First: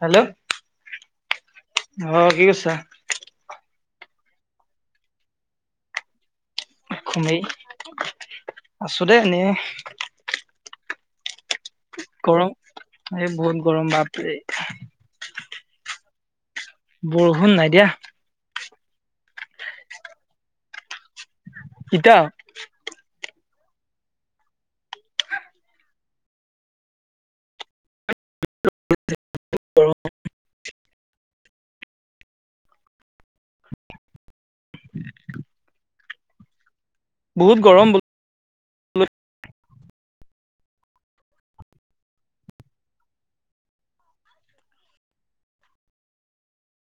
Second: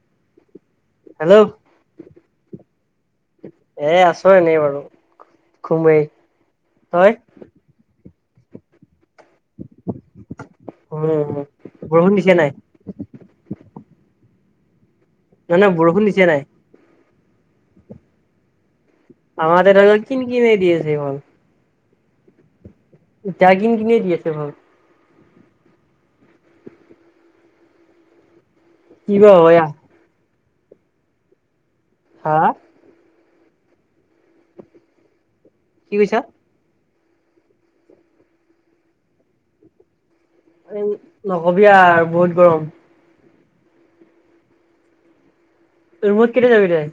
Hello? অ'! Hello কি কৰিছা? এ, আছোঁ এনেই বাৰু। [unintelligible] এই, আছোঁ দেই, এনেই। উম! বৰষুণ দিছে নাই? এ, বহুত গৰম বাপৰে! [unintelligible] বৰষুণ দিছে নাই? বৰষুণ নাই দিয়া। আমাৰ ইয়াতে, কিন-কিননে দি আছে। ইতিয়া? ইতিয়া, কিন-কিনে দি আছে বৰষুণ। কি বা হয়, ইয়াত? হা? কি কৈছ? বহুত গৰম বো নকবি আও, বহুত গৰম! ৰুমত কেতিয়া যাবি তই?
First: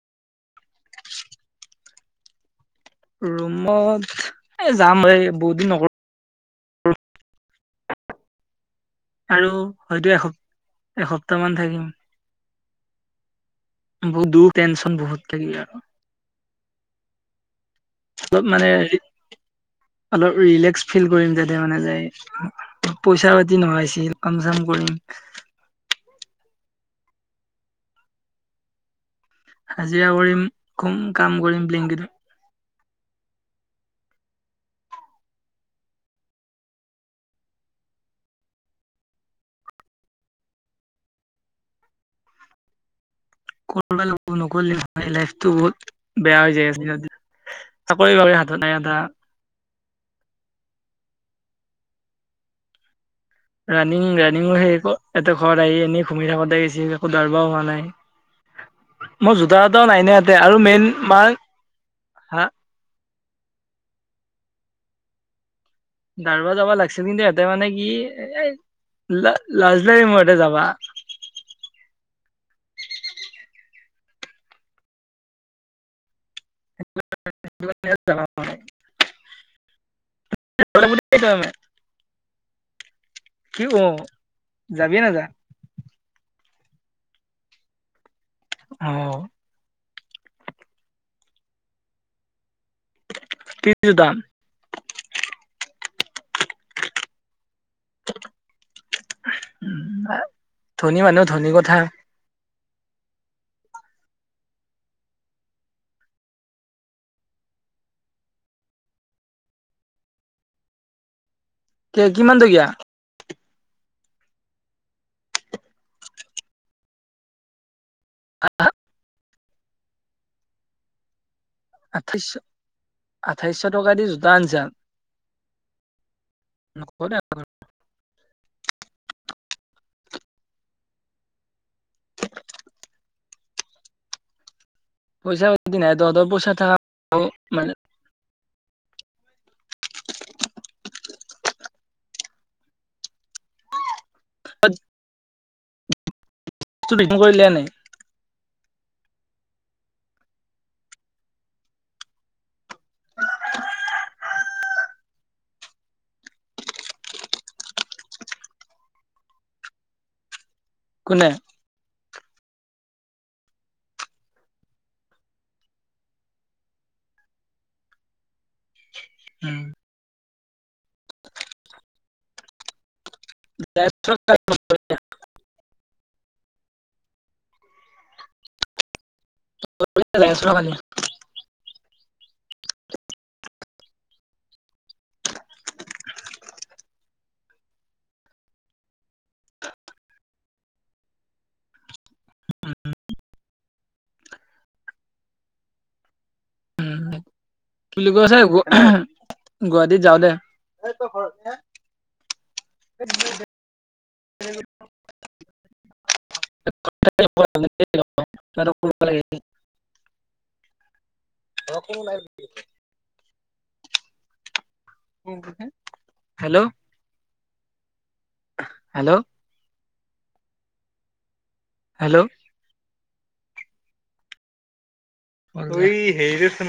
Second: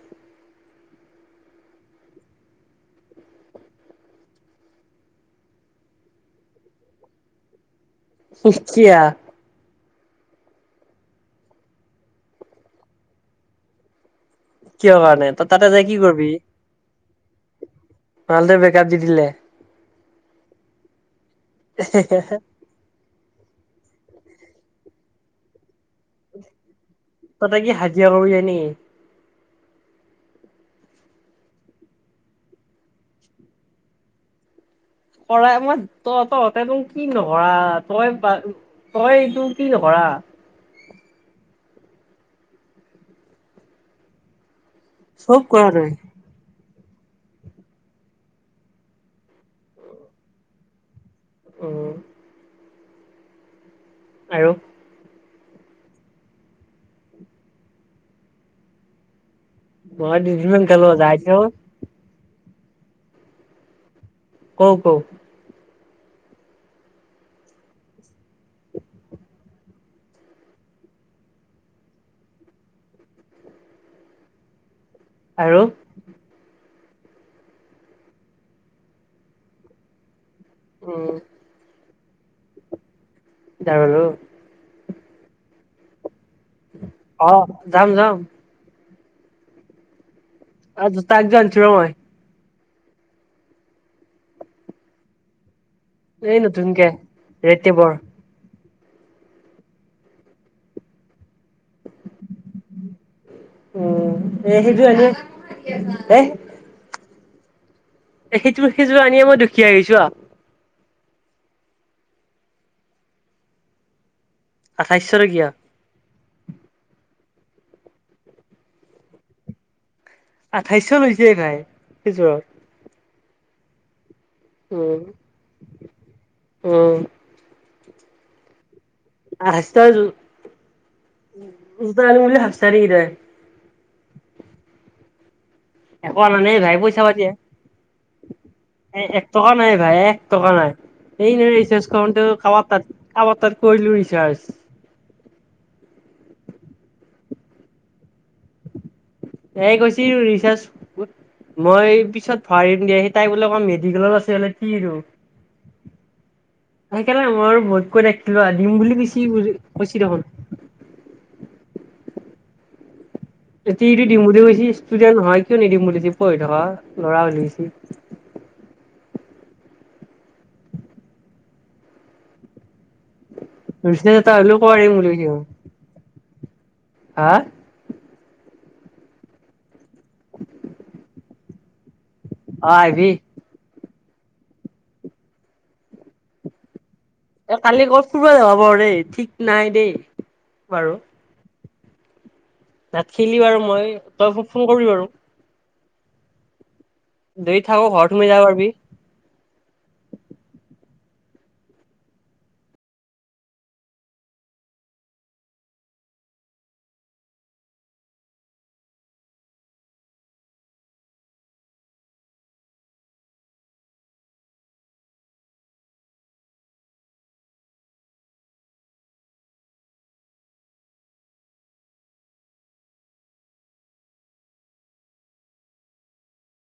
ৰুমত, এ' যাম এই, বহুত দিন নগ [unintelligible] আৰু হয়তো! এসপ্ত, এসপ্তামান থাকিম। বহুত দূৰ কিয় টেনচন, বহুত কাৰণে তই থাকি তাতে আৰু। যাই কি কৰিবি অলপ ৰনাল্ডোই মানে, ব্ৰেকআপ দি দিলে অলপ ৰিলেক্স ফিল কৰিম তাতে মানে যায়। পইচা পাতি নোহোৱা হৈছিল, কাম চাম কৰিম। তাতে কি, হাজিৰা কৰিব যায় নেকি? হাজিৰা কৰিম। খুব কাম কৰিম ব্লিংকিতত। কৰায় মই, ত' তহঁতেনো কি নকৰা? তই তই এইটো, কি নকৰা? [unintelligible] নক'লে চব লাইফটো কৰা বহুত তই বেয়া হৈ যায়। [unintelligible] চাকৰি -বাকৰি হাতত নাই, এটা। অ'! ৰানিং, আৰু ৰানিঙো সেই, ক'! ইহঁতৰ ঘৰত আহি, এনেই ঘুমি থাকোঁতে গৈছি। একো দৌৰিব পোৱা নাই। মই, জোতা এটাও নাই আৰু নিয়া, ইয়াতে। আৰু মেইন মাৰ যাম হা কওঁক, কওঁক? দৌৰিব যাবা লাগিছিল। কিন্তু, ইহঁতে মানে কি, এ, লাজ লাগে মোৰ! ইয়াতে যাবা। আৰু উম [unintelligible] কি যাবলো অ'! যাবি নাযাওঁ? অ'! যাম, যাম। অ'! [unintelligible] [unintelligible] এই, নতুনকে [unintelligible] ধনী মানুহৰ, ধনী কথা। উম! এ, সেইযোৰ এনেই এ, সিটোৰ, সিযোৰ আনিয়ে মই, দুখীয়া হৈ গৈছোঁ। কে, কিমান টকীয়া? আঠাইছশ টকীয়া। [unintelligible] আঠাইশত লৈছে, [unintelligible] আঠাইশত, আঠাইছশ টকা দি, জোতা আনিছা? উম! উম! নকৰে [unintelligible] পইছা পাতি নাই। তহঁতৰ পইছা [unintelligible] মানে। এই, এক টকা নাই ভাই, এক টকা নাই। [unintelligible] ৰিচাৰ্জ কৰোঁটেও, কাৰোবাৰ তাত, কাৰবাৰ তাত কৰিলোঁ ৰিচাৰ্জ। [unintelligible] তাই কৈছে! ৰিচাৰ্জ, মই পিছত ভৰাই দিম। [unintelligible] তাই বোলে, অকণমান মেডিকেলত আছে। তেতিয়া হ'লে [unintelligible] সেইকাৰনে, মই আৰু [unintelligible] দিম বুলি, বুলি কৈছে দেখোন। কোনে? [unintelligible] দিম বুলি কৈছে, ষ্টুডেণ্ট হয়। কিয় নিদিম, বুলি পঢ়ি থকা ল'ৰা বুলি কৈছে। উম! [unintelligible] [unintelligible] অ'! আহিবি? এ, কালি ক'ত ফুৰিব যাবা [unintelligible] ঠিক নাই দেই, বাৰু। নাথাকিলোঁ আৰু মই, তই ফোন কৰি বাৰু? উম! যদি থাক ঘৰত সোমাই যাব পাৰবি [unintelligible] গুৱাহাটীত যাওঁতে। [unintelligible] [inaudible] [unintelligible] [unintelligible] [unintelligible] হেল্ল'? হেল্ল'? হেল্ল'? [unintelligible]